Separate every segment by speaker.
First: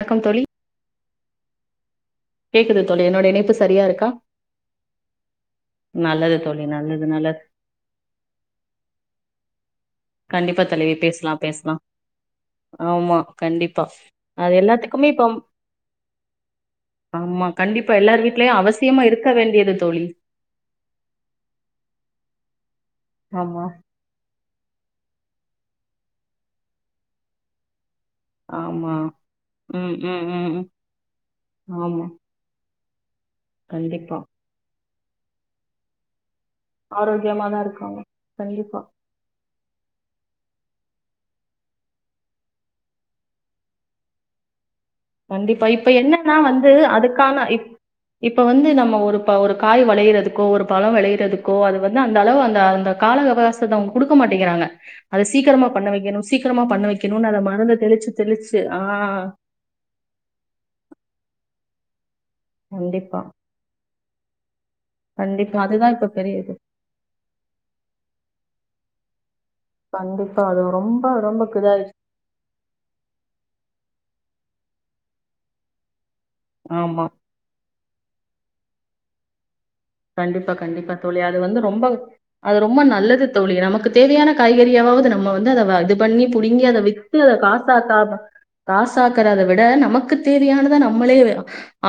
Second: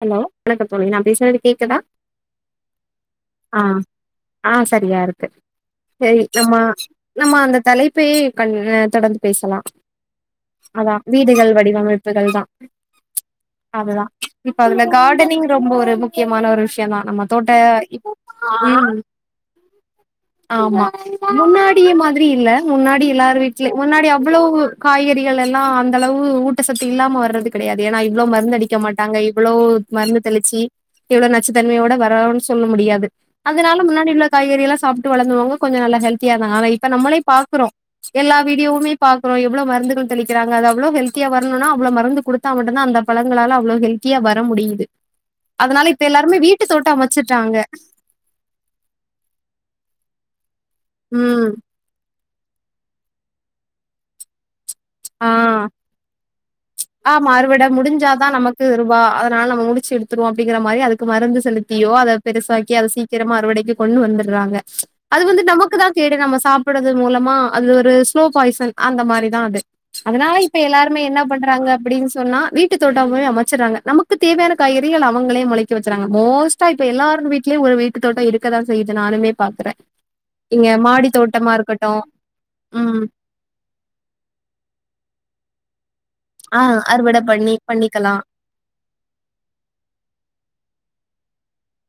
Speaker 1: Hello வணக்க தோழி நான் பேஸ் றது கேக்குதா
Speaker 2: கேக்குது தோழி என்னோட இணைப்பு
Speaker 1: அ
Speaker 2: சரியா இருக்கா
Speaker 1: ஆ சரியாருக்கு சேரி
Speaker 2: நல்லது
Speaker 1: நம்மா
Speaker 2: தோழி நல்லது
Speaker 1: நம்மா
Speaker 2: நல்லது
Speaker 1: அந்த தலைப்பயே கன் னு தொடர்ந்து பேசலா
Speaker 2: கண்டிப்பா தலைவி
Speaker 1: அதா
Speaker 2: பேஸ்லா
Speaker 1: வீடுகள்
Speaker 2: பேஸ்லா
Speaker 1: வடிவமைப்புகள் தா
Speaker 2: ஆமா கண்டிப்பா
Speaker 1: அதுதா
Speaker 2: அது
Speaker 1: இப்ப அந்த
Speaker 2: எல்லாத்துக்குமே இப்ப
Speaker 1: கார்டனிங் ரொம்ப ஒரு முக்கியமான ஒரு விஷ்யந்தா நம்ம
Speaker 2: ஆமா
Speaker 1: தோட்ட
Speaker 2: கண்டிப்பா எல்லார் வீட்லயு
Speaker 1: ம்
Speaker 2: அவசியமா இருக்க வேண்டியது தோழி
Speaker 1: ஆமா முன்னாடிய மாத்ரி இல்ல முன்னாடி எல்லாரு
Speaker 2: ஆமா
Speaker 1: வீட்ல முன்னாடி அவ்ளோவு காய்கறிகள் எல்லா அந்தளவு ஊட்டசத்து இல்லாம வர்றது கெடையாது ஏனா இவ்ளோ மருந்து
Speaker 2: ஆமா
Speaker 1: அடிக்கமாட் நாங்க இவ்ளோ
Speaker 2: ம்
Speaker 1: மருந்து
Speaker 2: ம் ம்
Speaker 1: தெளிச்சி
Speaker 2: ம்.
Speaker 1: இவ்ளோ நச்சுத்தன்மையோட
Speaker 2: ஆமா
Speaker 1: வரவ்னு சொல்ல முடியாது அதனால முன்னாடி
Speaker 2: கண்டிப்பா
Speaker 1: உள்ள காய்கறியலா சாப் டு வளந்துவாங்க கொஞ்ச நல்லா ஹெல்ப் கியானா இப்ப நம்மளே
Speaker 2: ஆரோக்கியமாதா
Speaker 1: பாக்குறோ
Speaker 2: இருக்காங்க
Speaker 1: எல்லா
Speaker 2: கண்டிப்பா
Speaker 1: வீடியோவுமே பாக்குறோ எவ்ளோவர் மருந்துகள் தெளிக்ராங்க அது அவ்ளோ ஹெல்த்தியா வரணுனா அவ்ளோ மருந்து குடுத்தா மட்டுந்தா அந்த பழங்களால அவ்ளோ ஹெல்த் தியா வர முடியுது
Speaker 2: கண்டிப்பா
Speaker 1: அதனால
Speaker 2: இப்ப என்னனா
Speaker 1: எல்லாருமே வீட்டு
Speaker 2: வந்து
Speaker 1: தோட்டோ
Speaker 2: அதுக்கான
Speaker 1: அமைச்சிட்டாங்க
Speaker 2: இப் இப்ப வந்து நம்ம ஒரு ஒரு காய் வளையறதுக்கோ ஒரு பழம்
Speaker 1: ம்
Speaker 2: வெளையறதுக்கோ அது வந்த் அந்த அளவு அந்த அந்த கால அவகாசத்த அவுங்க குடுக்க மாட்டேங்கிறாங்க அத
Speaker 1: ஆ
Speaker 2: சீக்கிரமா பண்ண வெக்கணோ சீக்கிரமா பண்ண வெக்கணோ
Speaker 1: ஆமா
Speaker 2: அத
Speaker 1: அறுவட
Speaker 2: மருந்த தெளிச்சு
Speaker 1: முடிஞ்சாதான்
Speaker 2: தெளிச்சு ஆ
Speaker 1: எடுத்துக்குவோ அப்டீங்குற மாரி அதுக்கு மருந்து செலுத்தியோ அத பெருசாக்கி அதை
Speaker 2: கண்டிப்பா,
Speaker 1: சீக்கிரமா அறுவடைக்கு கொண்டு வந்துடுறாங்க அது வந்து
Speaker 2: கண்டிப்பா.
Speaker 1: நமக்கு தா
Speaker 2: அதுதான் இப்ப
Speaker 1: கேடு நம்ம
Speaker 2: பெரிய இது.
Speaker 1: சாப்பிடுறது மூலமா அது ஒரு ஸ்லோ பாய்சன் அந்த மாரி இப்டிதா அது அதனால
Speaker 2: கண்டிப்பா.
Speaker 1: இப்ப
Speaker 2: அது
Speaker 1: எல்லாருமே
Speaker 2: ரொம்ப
Speaker 1: என்ன
Speaker 2: ரொம்ப
Speaker 1: பண்றாங்க
Speaker 2: இதாயிடுச்சு.
Speaker 1: அப்படின்னு சொன்னா வீட்டு தோட்டம அமைச்சறாங்க நமக்கு தேவையான காய்கறிகள் அவுங்கள மொளைக்க வெச்சுறாங்க மோஸ்டா இப்ப
Speaker 2: ஆமா.
Speaker 1: எல்லார் வீட்லயு ஒரு வீ தோட்டம் இருக்கதா செய்யுது நானுமே பாக்குற
Speaker 2: கண்டிப்பா கண்டிப்பா தோழி அது வந்து ரொம்ப அது ரொம்ப
Speaker 1: ம்
Speaker 2: நல்லது தோழி நமக்கு தேவையான காய் ஏரியாவது நம்ம வந்து வ இதுப் பண்ணி
Speaker 1: ஆ
Speaker 2: புடுங்கி அத வித்து
Speaker 1: அறுவட
Speaker 2: அத
Speaker 1: பண்ணி
Speaker 2: காசாக்க
Speaker 1: பண்ணிக்கலாம்
Speaker 2: காசாக்குறத விட நமக்கு தேவையானத நம்மளே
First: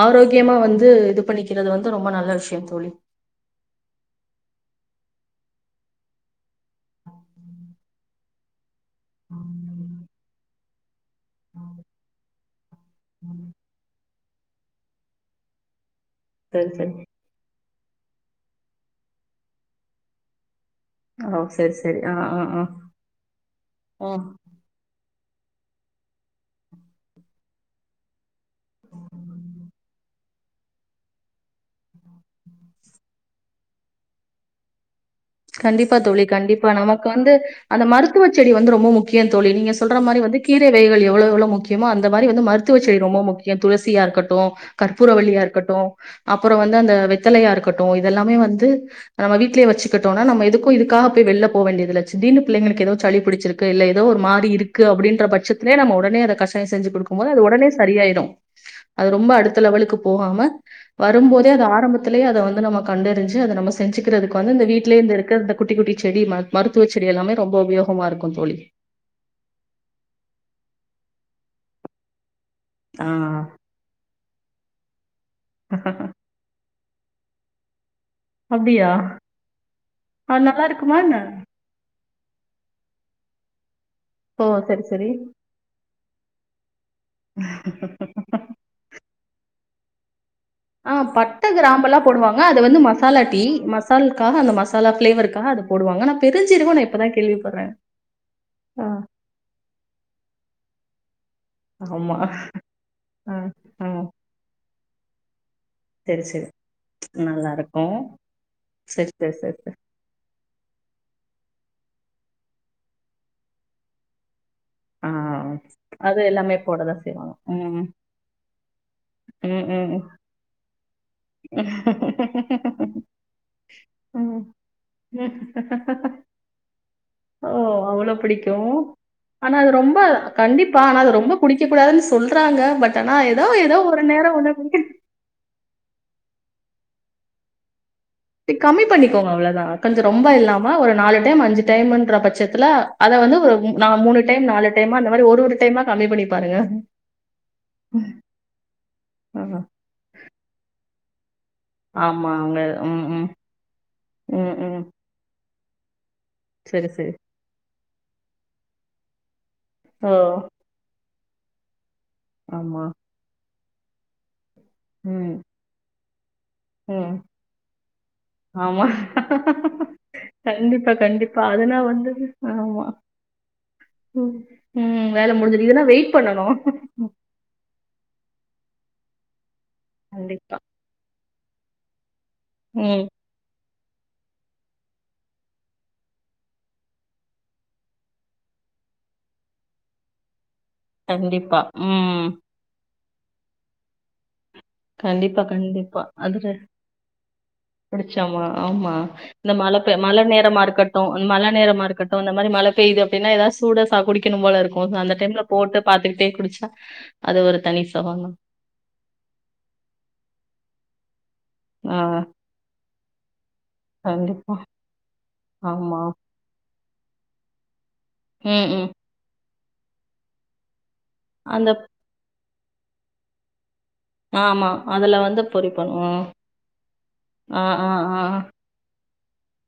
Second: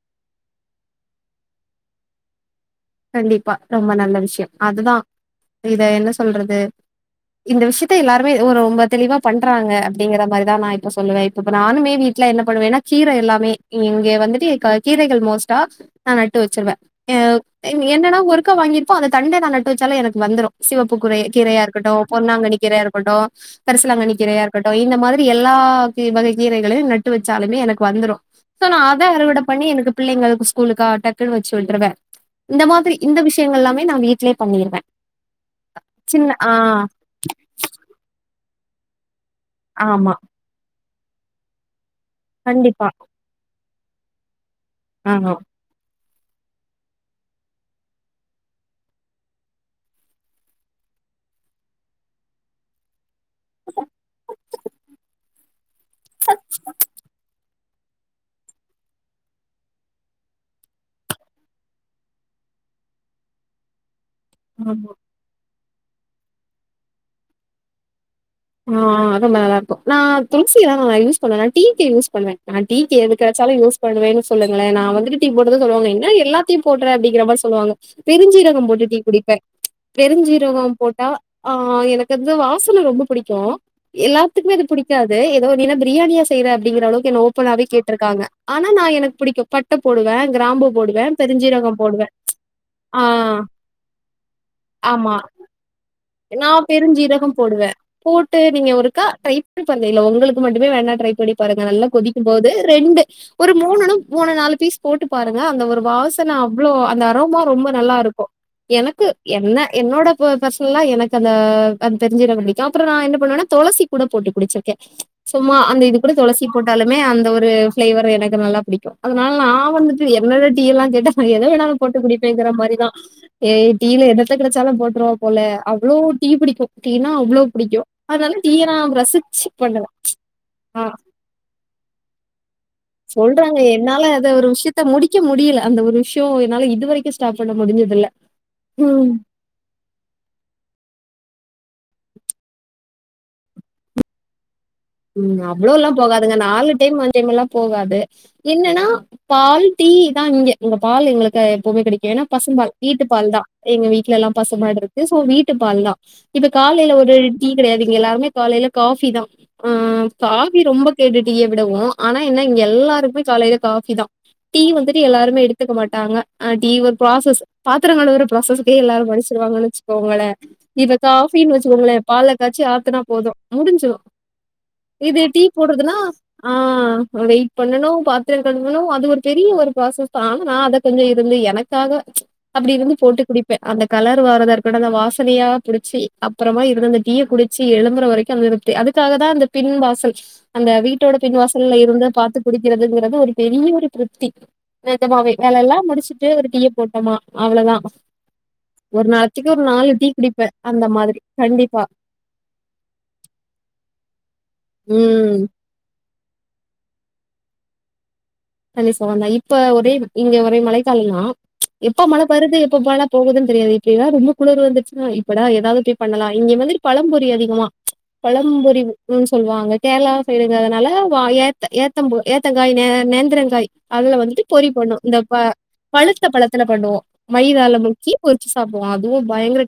Speaker 2: ஆரோக்கியமா வந்து இது பண்ணிக்கிறது வந்து ரொம்ப நல்ல விஷயோ தோழி
Speaker 1: கண்டிப்பா ரொம்ப நல்ல விஷயோ அதுதா இத என்ன சொல்றது இந்த விஷயத்த எல்லாருமே ஒரு ரொம்ப தெளிவா பண்றாங்க அப்டிங்கற மாரி அதா நா இப்ப சொ சொல்லுவ இப்ப நானுமே வீட்ல என்ன பண்ணுவேனா கீர எல்லாமே இங்க வந்து கீரை காய் கீரைகள் மோஸ்டா நான் நட்டு
Speaker 2: சரி
Speaker 1: வெச்சிருவ
Speaker 2: சரி
Speaker 1: என்னன்னா ஒர்க்கா வாங்கிருப்போ அந்த தண்ட தா நட்டு வெச்சாலோ எனக்கு வந்துரோ சிவப்பு குரைய
Speaker 2: ஓ
Speaker 1: கீரையா
Speaker 2: சரி
Speaker 1: இருக்கட்டோ
Speaker 2: சரி ஆ ஆ
Speaker 1: பொன்னாங்கன்னி
Speaker 2: ஆ
Speaker 1: கீரையா இருக்கட்டோ
Speaker 2: ஆ
Speaker 1: கரிசலாங்கனி கீரையா இருக்கட்டோ இந்த மாரி எல்லா கீ வகை கீரைகளையும் நட்டு வெச்சாலுமே எனக்கு வந்துரோ சோ நான் அத அறுவட பண்ணி எனக்கு பிள்ளைங்களுக் ஸ்கூலுக்கா டக்குன்னு வெச்சு விட்றுவ இந்த மாதிரி இந்த விஷயங்கள் எல்லாமே நான் வீட்லேயே பண்ணிருவே
Speaker 2: கண்டிப்பா தோழி கண்டிப்பா நமக்கு வந்து அந்த மருத்துவ செடி வந்து ரொம்ப முக் கியம் தோழி நீங்க சொல்ற
Speaker 1: ஆமா
Speaker 2: மாரி வந்து கீரை வகைகள் எவ் எவ்ளோ எவ்ளோ முக்கியமோ அந்த மாரி வந்து மருத்துவ
Speaker 1: கண்டிப்பா
Speaker 2: செடி ரொம்ப முக்கிய துளசி சியா இருக்கட்டும்
Speaker 1: ஆமா.
Speaker 2: கற்பூரவள்ளியா இருக்கட்டும் அப்போறோ வந்து அந்த வெத்தலையா இருக்கட்டும் இதெல்லாமே வந்து நம்ம வீட்லயே வச்சி கிட்டோன நம்ம எதுக்கும் இதுக்காக போய் வெல்ல போவ் வேண்டியதில்ல திடிர்னு புள்ளேங்ளுக்கு எதோவ்து சளி புடிச்சிருக்கு இல்ல எதோ ஒரு மாரி இருக்கு அப்புடின்றப் பச்சத்திலே நம்ம ஒடனே அதை கசாயம் செஞ்சு குடுக்கும் போது அது ஒடனே சரியாயிடும் அது ரொம்ப அடுத்த லெவலுக்கு போகாம வரும்போதே அது ஆரம்பத்திலேயே அத வந்து நம்ம கண்டெறிஞ்சு அத நம்ம செஞ்சிக் கிறதுக்கு வந்து இந்த
Speaker 1: ஆமா.
Speaker 2: வீட் ர்க அந்த குட்டி குட்டி செடி மர்த் மருத்துவ செடி எல்லாமே ரொம்ப உபயோகமாக இருக்கு
Speaker 1: ஆஹ் அதும் நல்லாருக்கு நா துள்சி எதாவ் ஆஹ் யூஸ் பண்ணேனா டீக்கு யூஸ் பண்வேன் நா டீக்கு
Speaker 2: ஆ
Speaker 1: எதுக்காட்ச்சாலும் யூஸ் பண்ணுவேன்னு சொல்லுங்களேன் நா வந்துட்டு டீ போடுதா சொல்லுவாங்க என்ன எல்லா டீ போட்றேன் அப்டிங்கிற மாரி சொல்லுவாங்க பெருஞ்சீரகம் போட்டு
Speaker 2: அப்டியா
Speaker 1: டீ குடிப்பேன்
Speaker 2: அது நல்லா
Speaker 1: பெருஞ்சீரகம்
Speaker 2: இருக்குமா
Speaker 1: போட்டா
Speaker 2: என்ன
Speaker 1: ஆஹ் எனக்கந்த வாஸ்சன ரொம்பப் புடிக்கும்
Speaker 2: ஓ
Speaker 1: எல்லாத்துக்குமே அது
Speaker 2: சரி சரி
Speaker 1: புடிக்காது எதோ நீ என்ன பிரியாணியா செய்ற அப்டிங்கற அளவுக்கு என்ன ஓப்பனாவே கேட்ருக்காங்க ஆனா நா எனக் புடிக்கும் பட் ட்டபோடுவேன்
Speaker 2: ஆஹ் பட்ட கிராம்பெல்லா போடுவாங்க அத வந்து
Speaker 1: ஆ
Speaker 2: மசாலா டீ மசால்க்காக அந்த மசாலா
Speaker 1: ஆமா.
Speaker 2: ஃபிளேவருக்காக அதப் போடுவாங்க ஆனா
Speaker 1: நா
Speaker 2: பெருஞ்சீரகோ இப்பதா
Speaker 1: பெருஞ்ஜீரகம்
Speaker 2: கேள்விப்பட்றே
Speaker 1: போடுவேன் போட்டு நீங்க
Speaker 2: ஆ
Speaker 1: ஒருக்கா ட்ரை பண்ணிப் பாருங்க உங்களுக்கு மட்டுமே வேண்ணா ட்ரைப் பண்ணி பாருங்க நல்லா
Speaker 2: ஆமா
Speaker 1: கொதிக்கும் போது ரெண்டு
Speaker 2: ஆ
Speaker 1: ஒரு
Speaker 2: ஆ
Speaker 1: மூணுனும் மூணு நாலு பீஸ் போட்டு பாருங் க அந்த ஒரு
Speaker 2: சரி
Speaker 1: வாசன
Speaker 2: சரி
Speaker 1: அவ்ளோ அந்த அரொமா ரொம்ப நல்லா இருக்கும் எனக்கு
Speaker 2: சரி சரி சரி
Speaker 1: என்ன
Speaker 2: சரி
Speaker 1: என்னோட போ ஃபர்ஸ் ஆஹ் எனக்கந்த அந்த் பெருஞ்ஜீரகம் புடிக்கும் அப்பொற நா என்ன பண்ணுவனா தொளசி கூட போட்டுக் குடிச்சிர் க
Speaker 2: ஆ
Speaker 1: சும்மா அந்த இது கூட
Speaker 2: அது
Speaker 1: தொளசி
Speaker 2: எல்லாமே போடதா
Speaker 1: போட்டாலுமே அந்த
Speaker 2: செய்வாங்க
Speaker 1: ஒரு
Speaker 2: ம்
Speaker 1: ஃபிளேவரு எனக்கு நல்லாப் புடிக்கும் அதனால நா
Speaker 2: ம் ம்
Speaker 1: வந்துட்டு என்னோட டீயெல்லா கேட்டா நா எத வேணாலும் போட்டு குடிப்பேங்கற மாரிதான் ஏய் டீயில என்னத்த
Speaker 2: ம்
Speaker 1: கெடச்சாலும் போட்டுறோம் போல அவ்ளோ டீ புடிக்கும் டீனா அவ்ளோ
Speaker 2: ஓ
Speaker 1: புடிக்கும்
Speaker 2: அவ்ளோ
Speaker 1: அத்னால
Speaker 2: பிடிக்கு
Speaker 1: டீய நா ரசி
Speaker 2: ஆனா அது ரொம்ப கண்டிப்பா ஆனா அது ரொம்ப குடிக்க கூடாதுன்னு சொல்றாங்க பட் ஆனா எதோ
Speaker 1: சொல்றாங்க
Speaker 2: எதோ ஒரு
Speaker 1: என்னால அத
Speaker 2: நேரம் ஒன்னா குடிக்க
Speaker 1: விஷயத்த முடிக்க முடியல. அந்த ஒரு விஷயம் என்னால இது வரைக்கும் ஸ்டாப் பண்ண முடிஞ்சதுல்ல
Speaker 2: கம்மி பண்ணிக்கோங்க அவ்ளோதான் இது ரொம்ப இல்லாம ஒரு நாலு டைம் அஞ்சு டைமுன்ற பட்சத்துல அத வந்து ஒர் ம் நா மூணு டைம் நாலு டைமா அந்த மாரி
Speaker 1: உம்
Speaker 2: ஒரு ஒரு டைமா
Speaker 1: அவ்ளோல்லாம்
Speaker 2: கம்மி பண்ணி
Speaker 1: போகாதுங்க
Speaker 2: பாருங்க
Speaker 1: நாலு டைம் அஞ்சைமெல்லா போகாது என்னன்னா
Speaker 2: ஆஹா
Speaker 1: பால் டீ தா இங்க இங்க பால் எங்களுக் எ எப்பமே கெடக்கு ஏன்னா
Speaker 2: ஆமா அவங்க
Speaker 1: பசும்பால் வீட்டு
Speaker 2: ம் ம்
Speaker 1: பால் தா எங்க வீட்ல எல்லா
Speaker 2: ம் ம்
Speaker 1: பசுமாட்ருக்கு சோ வீட் ட்டுப் பால்தா இப்ப
Speaker 2: சரி
Speaker 1: காலைல
Speaker 2: சரி
Speaker 1: ஒரு டீ கடயாது எல்லாருமே காலைல காஃபி தா ம் ம்
Speaker 2: ஓ
Speaker 1: காஃபி ரொம்பக் கேட்டு டீய விடவோ ஆனா என்ன இங்க
Speaker 2: ஆமா
Speaker 1: எல்லாருக்மே காலைல காப் சிதா டீ வந்துட்டு
Speaker 2: ம்
Speaker 1: எல்லாருமே எடுத்துக்க மாட்டாங்க அ டீ ஒரு
Speaker 2: ம்
Speaker 1: ப்ராசஸ் பாத்தரகங்ழுவுற ஒரு ப்ராசஸுக்கே
Speaker 2: ஆமா.
Speaker 1: எல்லாரு பை சொல்லுவாங்கன்னு வச்சுக்கோங்கள
Speaker 2: கண்டிப்பா,
Speaker 1: இப்ப
Speaker 2: கண்டிப்பா.
Speaker 1: காஃபின்னு
Speaker 2: அதுனா
Speaker 1: வச்சுக்கோங்களே
Speaker 2: வந்து
Speaker 1: பால காச்சி
Speaker 2: ஆமா.
Speaker 1: ஆத்துனா போது முடிஞ்சிரு
Speaker 2: ம். ம்.
Speaker 1: இது
Speaker 2: வேலை
Speaker 1: டீ
Speaker 2: முடிஞ்சுது. இதுனா
Speaker 1: போட்றதுனா
Speaker 2: வெயிட்
Speaker 1: ஆ
Speaker 2: பண்ணணும். ம்.
Speaker 1: வெயிட் பண்ணனு பாத்ரங்கழுவ் உன்னு அது ஒரு பெரிய ஒர் ப்ராசஸ் தா ஆனா நா
Speaker 2: கண்டிப்பா.
Speaker 1: அத கொஞ்ச இர் இல்லு எனக்காக அப்டி இருந்து
Speaker 2: ம்.
Speaker 1: போட்டு குடிப்பே அந்த கலரு வறதா இருக்கட் அந்த வாசனயா புடுச்சி அப்புறமா இருத் அந்த டீய குடுச்சி எழும்புற வரக்கு அந்த இருப்த்தி அதுக்காக தா அந்த பின் வாசல் அந்த வீட்டோட
Speaker 2: கண்டிப்பா.
Speaker 1: பின்வாசல்ல இருந்து
Speaker 2: ம்.
Speaker 1: பாத்து குடிக்கிறதில்ல தது ஒரு பெரிய ஒரு திருப்தி நெஜமாவே
Speaker 2: கண்டிப்பா
Speaker 1: வேலல்லா
Speaker 2: கண்டிப்பா
Speaker 1: முடிச்சுட்டு
Speaker 2: அதுர
Speaker 1: ஒரு டீய போட்டோமா அவ்ளதா
Speaker 2: புடுச்சாமா ஆமா
Speaker 1: ஒரு நாளைக்கு
Speaker 2: இந்த
Speaker 1: ஒரு
Speaker 2: மழ
Speaker 1: நாலு
Speaker 2: பே
Speaker 1: டீ
Speaker 2: மழ
Speaker 1: குடிப்பே
Speaker 2: நேரமா
Speaker 1: அந்த
Speaker 2: இருக்கட்டு
Speaker 1: மாதிரி
Speaker 2: மழ நேரமா
Speaker 1: கண்டிப்பா
Speaker 2: இருக்கட்டு இந்த மாரி மழ பேய்து அப்டின்னா ஏதாவ் சூட சா குடிக் கின்ம்போல இருக்கு அந்த
Speaker 1: ம்
Speaker 2: டைம்ல போட்டு பாக் பாத்துக்கிட்டே குடுச்சா அத ஒரு தனி சொகொந்தா
Speaker 1: தந்திசவா ந இப்ப ஒரே இங்க ஒரே மழைக்காலந்தா
Speaker 2: ஆ
Speaker 1: எப்ப மழ வருது எப்ப பால போகுதுன் தெரியாது இப்ப எதா ரொம்ப
Speaker 2: கண்டிப்பா.
Speaker 1: குளிர் வந்துச்சுன்னா இப்படா ஏதாவ்து போயி
Speaker 2: ஆமா.
Speaker 1: பண்ணலா இங்க வந்துட்டு பழம் பொரி அதிகமா
Speaker 2: ம்,
Speaker 1: பழம்பொரி
Speaker 2: ம்.
Speaker 1: உப்பு சொல்வாங்க கேர்ளா சைடுங்குறதுனால வா ஏத்த
Speaker 2: அந்த
Speaker 1: ஏத்தம்பு ஏத் தங்காய் நெ நெந் திரங்காய் அதுல வந்துட்டு பொரி
Speaker 2: ஆமா.
Speaker 1: பண்ணு
Speaker 2: அதுல
Speaker 1: இந்த ப
Speaker 2: வந்து பொரி பண்ணுவோம்.
Speaker 1: பழுத்த பழத்துல பண்ணுவோ மைதால முக்கி பொறிச்சி சாப்டுவோ அத்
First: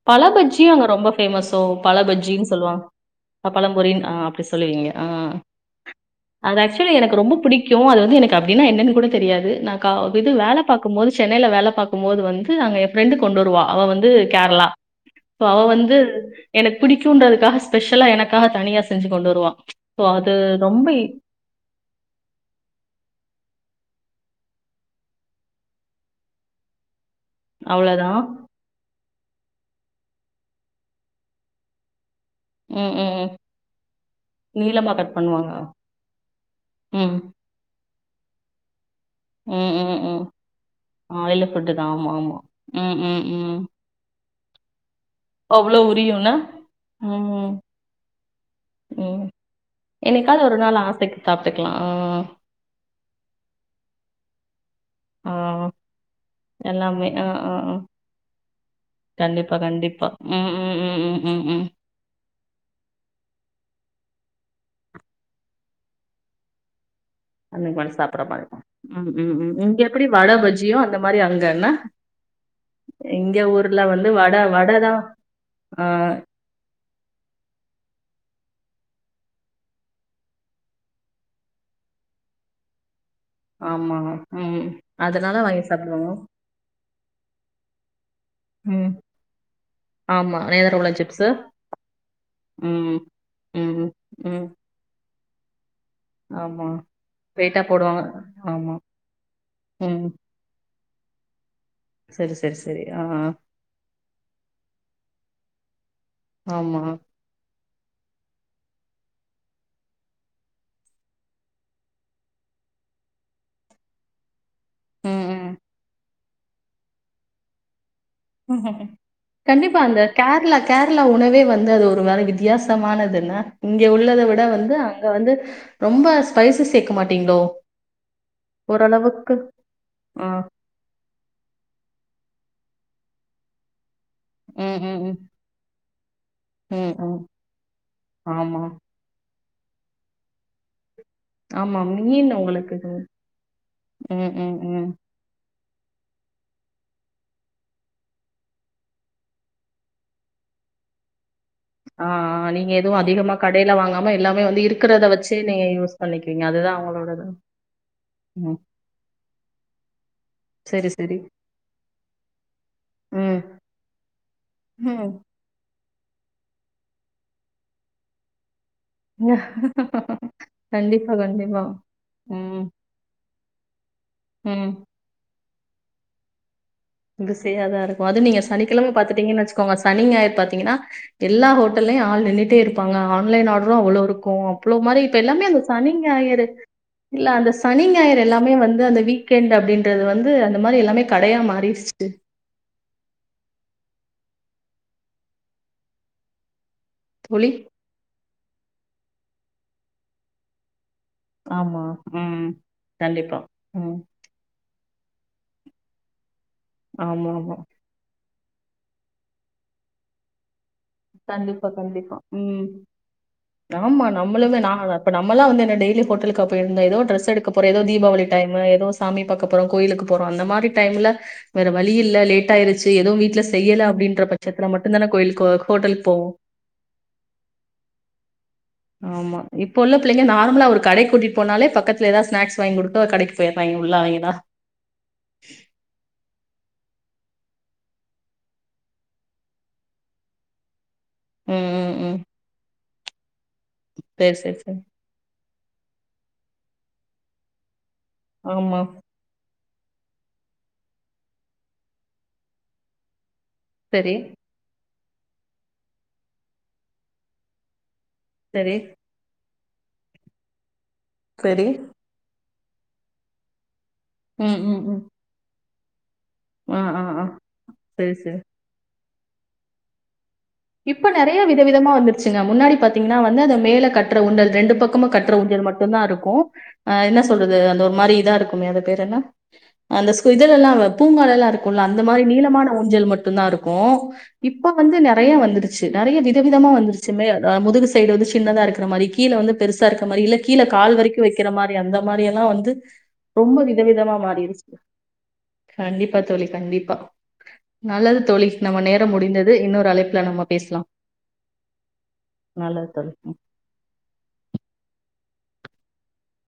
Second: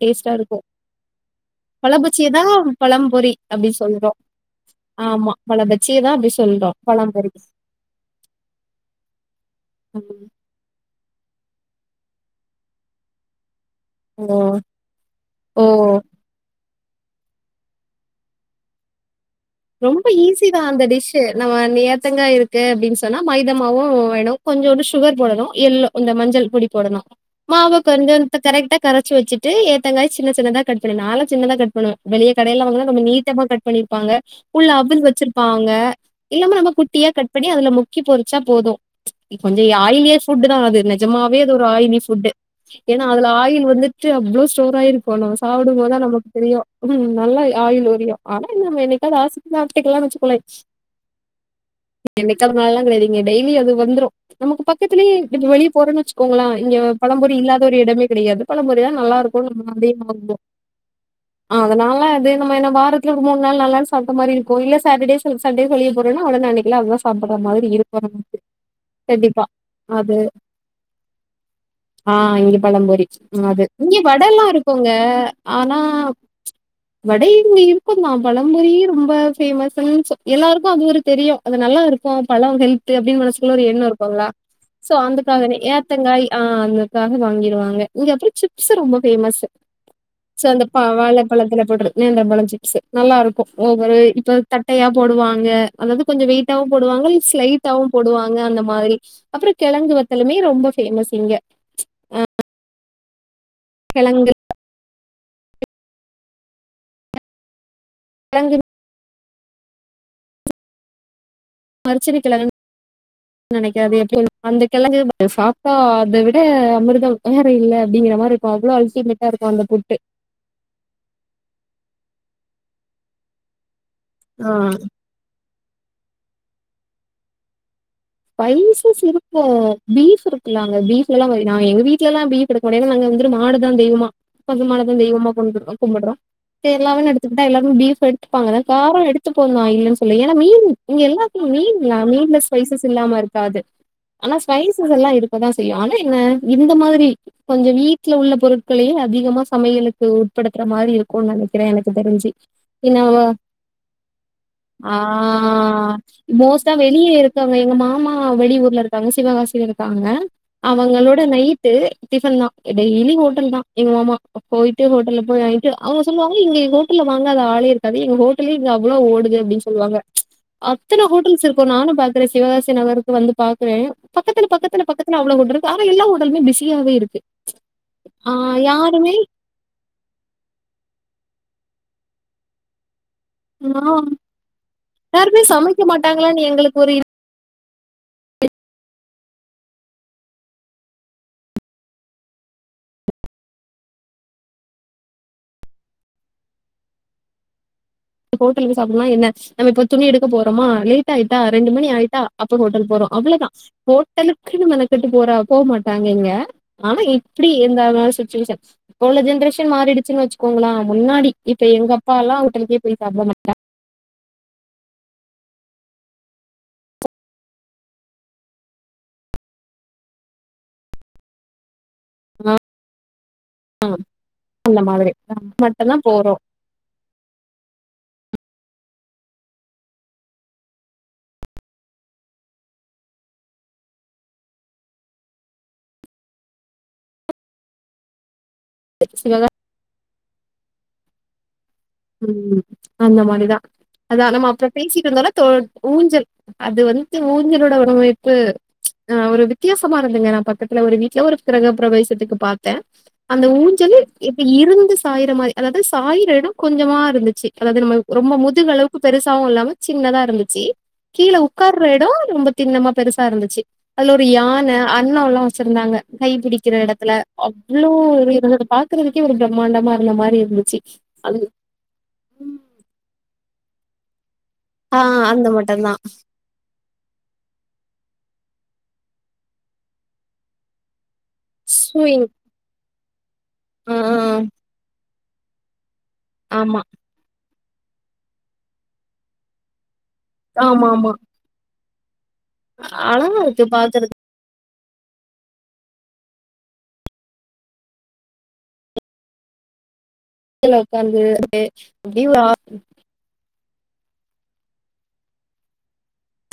Speaker 2: பழபஜ்ஜியு அங்க ரொம்ப பேமஸோ
Speaker 1: பழபஜ்ஜிய
Speaker 2: பழபஜ்ஜின்னு
Speaker 1: தான் பழம்பொரி
Speaker 2: சொல்லுவாங்க
Speaker 1: அப்படி
Speaker 2: பழம்பொறி ன்னு
Speaker 1: சொல்றோம்
Speaker 2: அப்படி சொல்லுவீங்க ஆ
Speaker 1: ஆமா பழபஜ்ஜிய தான் அப்படி
Speaker 2: அது
Speaker 1: சொல்றோம்
Speaker 2: ஆக்சுவலி எனக்கு
Speaker 1: பழம்பொரி
Speaker 2: ரொம்ப புடிக்கூ அது வந்து எனக்கு அப்டி னா என்னன்னு கூட தெரியாது நா
Speaker 1: ம்
Speaker 2: இது வேல பாக்கு மோது சென்னயில வேலை பாக்கும்போது வந்து அங்க என் பிரெண்டு கொண்டு வருவா அவ வந்து
Speaker 1: ஓ
Speaker 2: கேரளா இப்ப அவ
Speaker 1: ஓ
Speaker 2: வந்து எனக்கு பிடிக்குன்றதுக்காக ஸ்பெஷலா எனக்காக தனியா செஞ்சு கொண்டு வ
Speaker 1: ரொம்ப ஈஸிதா அந்த டிஷ்ஷு நம்ம நேத்தங்கா இருக்கு அப்படின்னு சொன்னா மைதாமாவு வேணு கொஞ்சோன்டு சுகர் போடணு எல்லோ இந்த மஞ்சள் பொடி போடணு மாவு
Speaker 2: அவ்ளோதான்.
Speaker 1: கொஞ்சத்த கரெக்டா கரச்சு வெச் ட்டு ஏத்தங்காய் சின்ன சின்னதா கட் பண்ணு நால்லா சின்னதா கட் பண்ணுவ வெளிய கடையில வாங்கனா
Speaker 2: ம்,
Speaker 1: நம்ம
Speaker 2: ம், ம்.
Speaker 1: நீட்டா கட் பண்ணிருப்பாங்க உள்ள
Speaker 2: நீளமா
Speaker 1: அவுள்
Speaker 2: கட் பண்ணுவாங்க.
Speaker 1: வெச்சிருப்பாங்க இல்லாம நம்ம குட்டியா
Speaker 2: ம்,
Speaker 1: கட் பண்ணி அதுல முக்கி பொறிச்சா போது ப்ச் கொஞ்சோ
Speaker 2: ம், ம்,
Speaker 1: ஆயிலியே
Speaker 2: ம்.
Speaker 1: ஃபுட்டுதா அது நிஜமாவே
Speaker 2: ஆயிலி
Speaker 1: அது ஒரு
Speaker 2: ஃபுட்டு தான்.
Speaker 1: ஆயிலி
Speaker 2: ஆமா,
Speaker 1: ஃபுட்டு
Speaker 2: ஆமா. ம்,
Speaker 1: ஏன்னா
Speaker 2: ம்,
Speaker 1: அதுல
Speaker 2: ம்.
Speaker 1: ஆயில் வந்துட்டு அவ்ளோ சோர் ஆயிரு போ சாப்பிடும்
Speaker 2: அவ்ளோ
Speaker 1: போதா நமக்கு
Speaker 2: உரியும்ல?
Speaker 1: தெரியு ம் நல்லா ஆயில் உரியு ஆனா என்ன நம்ம எதாவது
Speaker 2: ம்.
Speaker 1: ஆசைக்குனா
Speaker 2: என்னைக்காவது ஒரு
Speaker 1: [unintelligible]
Speaker 2: நாள் ஆசைக்கு சாப்ட்டுக்கலாம். ஆ,
Speaker 1: நீ என்னைக்காது ஒரு நாள்னா விடுவீங்க டெய்லி அது வந்துரு நமக்கு ப பக்கத்துலயே
Speaker 2: ஆ,
Speaker 1: வெளிய போறேன்னு வெச்சுக்கோங்களே இங்க
Speaker 2: எல்லாமே. ஆ,
Speaker 1: பழம்புரி
Speaker 2: ஆ,
Speaker 1: இல்லாத
Speaker 2: ஆ.
Speaker 1: ஒரு இடமே கிடையாது பழம்புரிதா நல்லா இருக்கு
Speaker 2: கண்டிப்பா,
Speaker 1: நம்ம நம்பி
Speaker 2: கண்டிப்பா.
Speaker 1: வாங்குவோ
Speaker 2: ம், ம், ம், ம், ம்,
Speaker 1: ஆ
Speaker 2: ம்.
Speaker 1: அதனால அதிகமா என்ன வாரத்துல ஒரு மூணு நாள் நாலு நாள் சொல்ற மாரி இருக்கு இல்ல சாட்டர்டே ச சண்டே வெளில போறோனா அவ்ளதா அன்னைக்கெல்லா அதா சாப் சாப்பிட மாரி
Speaker 2: அன்னைக்கு மட்டும் சாப்பிடுற
Speaker 1: இருக்கு
Speaker 2: மாரி இருக்கும். ம், ம்,
Speaker 1: கண்டிப்பா
Speaker 2: ம். இங்க எப்படி
Speaker 1: அது
Speaker 2: வடை, பஜ்ஜியோ அந்த மாரி அங்க என்ன?
Speaker 1: ஆஹ் இங்க பழம்புரி
Speaker 2: எங்க
Speaker 1: அது
Speaker 2: ஊர்ல
Speaker 1: இங்க
Speaker 2: வந்து
Speaker 1: வட
Speaker 2: வடை
Speaker 1: எல்லா
Speaker 2: வடை
Speaker 1: இருக்குங்க
Speaker 2: தான்.
Speaker 1: ஆனா
Speaker 2: ஆ,
Speaker 1: வட இருக்குந்தா பழம்புரி ரொம்ப பேமஸ்ன்னு சொ எல்லாருக்கு அது ஒரு தெரியு அது நல்லா இருக்கு பழோ ஹெல்த் ட்டு அப்படின்னு மனசுக்குள்ள ஒரு எண்ணோ
Speaker 2: ஆமா.
Speaker 1: இருக்குல்ல
Speaker 2: ம்.
Speaker 1: சோ
Speaker 2: அதனால
Speaker 1: அதுக்காக
Speaker 2: வாங்கி சாப்பிடுவாங்க.
Speaker 1: ஏத்தங்காய் ஆ அந்த க்காக வாங்கிருவாங்க இங்க அப்படியே சிப்ஸ்ஸு
Speaker 2: ம்.
Speaker 1: ரொம்ப பேமஸ்ஸு
Speaker 2: ஆமா.
Speaker 1: செ அந்த ப
Speaker 2: நேந்திரப்பழ சிப்ஸு.
Speaker 1: வாழைப்பழத்துல போடறது நேந்தரபழ சிப்ஸ்ஸு
Speaker 2: ம்.
Speaker 1: நல்லா இருக்கு
Speaker 2: ம்.
Speaker 1: ஒவ்வொரு இப்ப
Speaker 2: ம்.
Speaker 1: தட்டையா போடுவான் இங்க அதாவது கொஞ்சோ
Speaker 2: ஆமா.
Speaker 1: வெயிட்டாவும் போடுவாங்க
Speaker 2: வெயிட்டா
Speaker 1: ஸ்லைட்டாவும் போடுவாங்க அந்த
Speaker 2: ஆமா.
Speaker 1: மாரி அப்புறோ கிழங்கு
Speaker 2: ம்.
Speaker 1: வத்தலுமே ரொம்ப ஃபேமஸ் இங்க
Speaker 2: சரி சரி சரி யா
Speaker 1: கிழங்கு
Speaker 2: ஆமா
Speaker 1: வ்லங்கிரு மரிச்சின கிழங்குன்னு நெனக்கய வேப்புல் அந்த கிழங்கு மது
Speaker 2: ம்,
Speaker 1: சாப்ட்டா அத விட அமிர்தம் வேற இல்ல அப்டிங்கிற மாரி இருக்கு அவ்ளோ அல்டிமேட்டா இருக்கு
Speaker 2: கண்டிப்பா
Speaker 1: புட்டு
Speaker 2: அந்த கேர்ளா கேர்ளா உணவே வந்து அது ஒரு வித் வித்தியாசமானதுனா இங்க உள்ளத விட
Speaker 1: ஆ
Speaker 2: வந்து அங்க வந்து ரொம்ப ஸ்பைஸு சேக்க மாட்டீங்ளோ
Speaker 1: பைசஸ் இருக்கு பீஃப்
Speaker 2: ஆ.
Speaker 1: இருக்குள்ள அங்க பீஃப்லதா வரி நா எங்க வீட்லலா இப்டி கெடக் மோட எல்லா நாங்க வந்துட்டு மாடுதா தெய்வமா பசு
Speaker 2: ம்,
Speaker 1: மாடத்தா
Speaker 2: ம், ம்,
Speaker 1: தெய்வமா கொண்டுருந்தோ கும்புட்றோ து
Speaker 2: ம்,
Speaker 1: எல்லாவேன்
Speaker 2: ம்.
Speaker 1: எடுத்துக்குட்டா எல்லாரு பீப் எடுத்துப்பாங்கதா
Speaker 2: ஆமா,
Speaker 1: காரோ எடுத்துகு ப்போ நா இல்லன் சொல்ல ஏனா மீன் இங்க எல்லாத்லியி
Speaker 2: ஆமா.
Speaker 1: மீன்யா
Speaker 2: மீன்
Speaker 1: மீன்ல
Speaker 2: உங்களுக்கு
Speaker 1: ஸ்பைசஸ்
Speaker 2: இது.
Speaker 1: தில்லாம இருக்காது
Speaker 2: ம்,
Speaker 1: ஆனா
Speaker 2: ம், ம்.
Speaker 1: ஸ்பைசஸ் எல்லா இருக்கதா தி ஆனா என்ன இந்த மாதுரி கொஞ்ச வீட்ல உள்ள பொருட்கள்ளே அதிகமா சமையலுக்கு உட்படுத்துற மாரி இருக்குன் நெனை
Speaker 2: ஆஆ நீங்க எதுவு அதிகமா கடைல வாங்காம எல்லாமே வந்து
Speaker 1: ஆ
Speaker 2: இருக்கறத வச்சு நீங்க யூஸ் பண்ணிக்கிறீங்க அதுதா அவுங்களோடது
Speaker 1: ஒ எங்க மாமா வெளி ஊர்ல இருக்காங்க சிவகாசில இருக்காங்க
Speaker 2: சரி, சரி.
Speaker 1: அவங்களோட நைட்டு டிஃபன் தா டெய்லி
Speaker 2: ம்,
Speaker 1: ஹோட்டல் தா எங் மாமா போயிட்டு
Speaker 2: ம்.
Speaker 1: ஹோட்டல்ல போய் வாங்கிட்டு அவுங்க சொல்வாங்க எங்கி ஹோட்டல்லல வாங்காத ஆளே இருக்காது எங்க ஹோட்டலே இங்க அவ்வுளோ ஓடுது அப்டின் சொல்வாங்க அத்தன
Speaker 2: கண்டிப்பா,
Speaker 1: ஹோட்டல்ஸ்
Speaker 2: கண்டிப்பா.
Speaker 1: இருக்கு நானு பாத்
Speaker 2: ம்,
Speaker 1: சிவகாசின் அவருக்கு வந்து பாக்குறே பக்கத்துல
Speaker 2: ம்.
Speaker 1: பக்கத்துல பக்கத்துல அவ்ளோ அ ஹோட் இருக்கு ஆன எல்லா ஹோட்டலுேமே பிஸ்
Speaker 2: பிஸியாதா இருக்கு அது நீங்க சனிக்கிழம
Speaker 1: யாருமே
Speaker 2: பாத்துட்டீங்கன்னு வச்சுக்கோங்க சனி ஞாயிற் பாத்தீங்கன்னா எல்லா ஹோட்டல்லையு ஆள் நின்னுட்டே இருப்பாங்கா ஆன்லைன் ஆர்ரு
Speaker 1: ஆ
Speaker 2: அவ்ளோ இருக்கும் அப்ளோ மாரி இப்ப
Speaker 1: யாருமே
Speaker 2: எல்லாமே அந்த
Speaker 1: சமைக்க
Speaker 2: சனி ஞாயிறு
Speaker 1: மாட்டாங்களான்னு எங்களுக்கு ஒரு
Speaker 2: இல்ல அந்தஸ் சனி ஞாயிறு எல்லாமே வந்து அந்த வீக்கெண்ட் அப்டின்றது வந்து அந்த மாரி எல்லாமே கடையா மாறிற் ஸ்ட்டு புலி
Speaker 1: ஹோட்டலுக்கு சாப்டுமா என்ன நம்ம இப்ப துணி எடுக்க போறமா லீட் ட் ஆயிட்டா ரெண்டு
Speaker 2: ஆமா
Speaker 1: மணி ஆயிட்டா
Speaker 2: ம்
Speaker 1: அப்பர் ஹோட்டல் போறோ
Speaker 2: கண்டிப்பா
Speaker 1: அவ்ளதா
Speaker 2: ம்
Speaker 1: ஹோட்டலுக்குன் மெனக் டுட்டு போறா போ மாட்டாங்க இங்க ஆனா
Speaker 2: ஆமா
Speaker 1: இப்டி
Speaker 2: ஆமா
Speaker 1: எந்த ஆனாலு சுட் ஷுசக்ஸ் போன ஜென்ரேஷன் மாறிடுச்சுன் வச்சுக்கோங்ள முன்னாடி இப்ப
Speaker 2: கண்டிப்பா
Speaker 1: எங்க
Speaker 2: கண்டிப்பா
Speaker 1: அப்பால்லா ஊட்டலுக்கே அப முட்டா
Speaker 2: நம்மளுது நமே ந நமல்ல வந்து டெயலி ஹோட்டலுக்கா போயிருந்தம். ஏதோ டிரெஸ் எடுக்க போறோம் ஏதோ தீபாவளி டைம் ஏதோ சாமி பாக்க போறோம் கோலுக்கு போறோ அந்ததிரி டைல வேற வழியில்ல லேட் ஆயிச்சு ஏதவும் வீ்ட்ல செய்யல அப்படின்ற பட்சத்துல மட்டும் தானே கோயிலக்கு வ
Speaker 1: அதா போறோம்
Speaker 2: ஆமா இப்போ உள்ள பிள்ளைங்க நார்மலா ஒரு கடை கூட்டிட்டு போனாலே பக்கத்துல ஏதாவது ஸ்நாக்ஸ் வாங்கி குடுத்தோ கடைக்கு போய்ட்றாங்க உள்ள அவங்கதா
Speaker 1: [unintelligible]
Speaker 2: ம் ம் ம்
Speaker 1: உம் அந்தமாரிதா அதா
Speaker 2: சரி
Speaker 1: நாம
Speaker 2: சரி
Speaker 1: அப்றோ
Speaker 2: சரி
Speaker 1: பேசிட்ருந்தோல தோ ஊஞ்சல் அது வந்து ஊஞ்சலோட [unintelligible] [unintelligible]
Speaker 2: ஆமா
Speaker 1: அஹ் ஒரு வித்தியாசமா இருந்துங்க நா பக்கத்துல ஒரு வீட்டு்ல ஒரு ப்ரக ப்ரவேசத்துக்கு பாத்த அந்த ஊஞ்சலு
Speaker 2: சரி
Speaker 1: இப்ப இருந்துஸ் சாயிர மாரி அதாது சாயிர எடொ கொஞ்சமா இருந்துச்சு அதாது நம்ம ரொம்ப
Speaker 2: சரி
Speaker 1: முதுகளவுக்கு பெருசாவு இல்லாம சின்னதா இருந்துச்சி கீழ
Speaker 2: சரி
Speaker 1: உக்கார்ர எடோ நம்ப தின்னமா பெருசா இருந்துச்சி அதுல ஒரு
Speaker 2: ம்
Speaker 1: யானை
Speaker 2: ம் ம்
Speaker 1: அண்ணோல்லா சிருந்தாங்க கைபிடிக்கிற
Speaker 2: ஆ ஆ
Speaker 1: எடத்துல
Speaker 2: ஆ
Speaker 1: அவ்ளோ
Speaker 2: சரி சரி
Speaker 1: இப்டி இருந்துதுபா குறதுக்கே ஒரு ப்ரம்மாண்டமா இருந்த மாரி இருக் ந்ச்சி அதுகு
Speaker 2: துவிதமா வந்துர்ச்சுங்க முன்னாடி பாத்தீங்னா வ ந் அது மேல கற்ற உண்டல் ரெண்டு
Speaker 1: ஆ
Speaker 2: பக்கமு கட்ற
Speaker 1: அந்த
Speaker 2: ஊஞ்சல் மட்டுந்தா இருக்கு அ என்ன சொல்றது அந்த ஒரு மாரி இதாருக்கு அம்மி அது பேரென்ன அந்த ஸ்கூ இதலெல்லா வெப் பூங்காலெல்லா இருக்குல்ல அந்த மாரி
Speaker 1: ஸ்விங்
Speaker 2: நீளமான ஊஞ்சல் மட் டுந்தாருக்கு
Speaker 1: ஆ
Speaker 2: இப்ப வந்து நெற் றையா வந்துருச் நறைய விதவிதமா
Speaker 1: ஆமா
Speaker 2: வந்துருச்சுமே அ முதுகு சைடு வந்து சின்னதா இருக்குற மாரி கீழ வந்து பெருசா இருக் க்க மாரி இல்ல கீழ
Speaker 1: ஆமா
Speaker 2: கால்
Speaker 1: ஆமா
Speaker 2: வரிக்கு வக்கிற மார் ஏ அந்த மாரியா லா வந்து
Speaker 1: அழகா
Speaker 2: ரொம்ப
Speaker 1: இருக்கு
Speaker 2: விதவிதமா
Speaker 1: பாக்குறதுக்கு
Speaker 2: மாறிருச் கண்டிப்பா தோழி கண்டிப்பா நல்லது தோழி நம்ம நேரம் முடிந்தது இன்னொரு அழைப்பு
Speaker 1: ல உக்காந்து அ அ [unintelligible] வா
Speaker 2: நல்லது தோழி.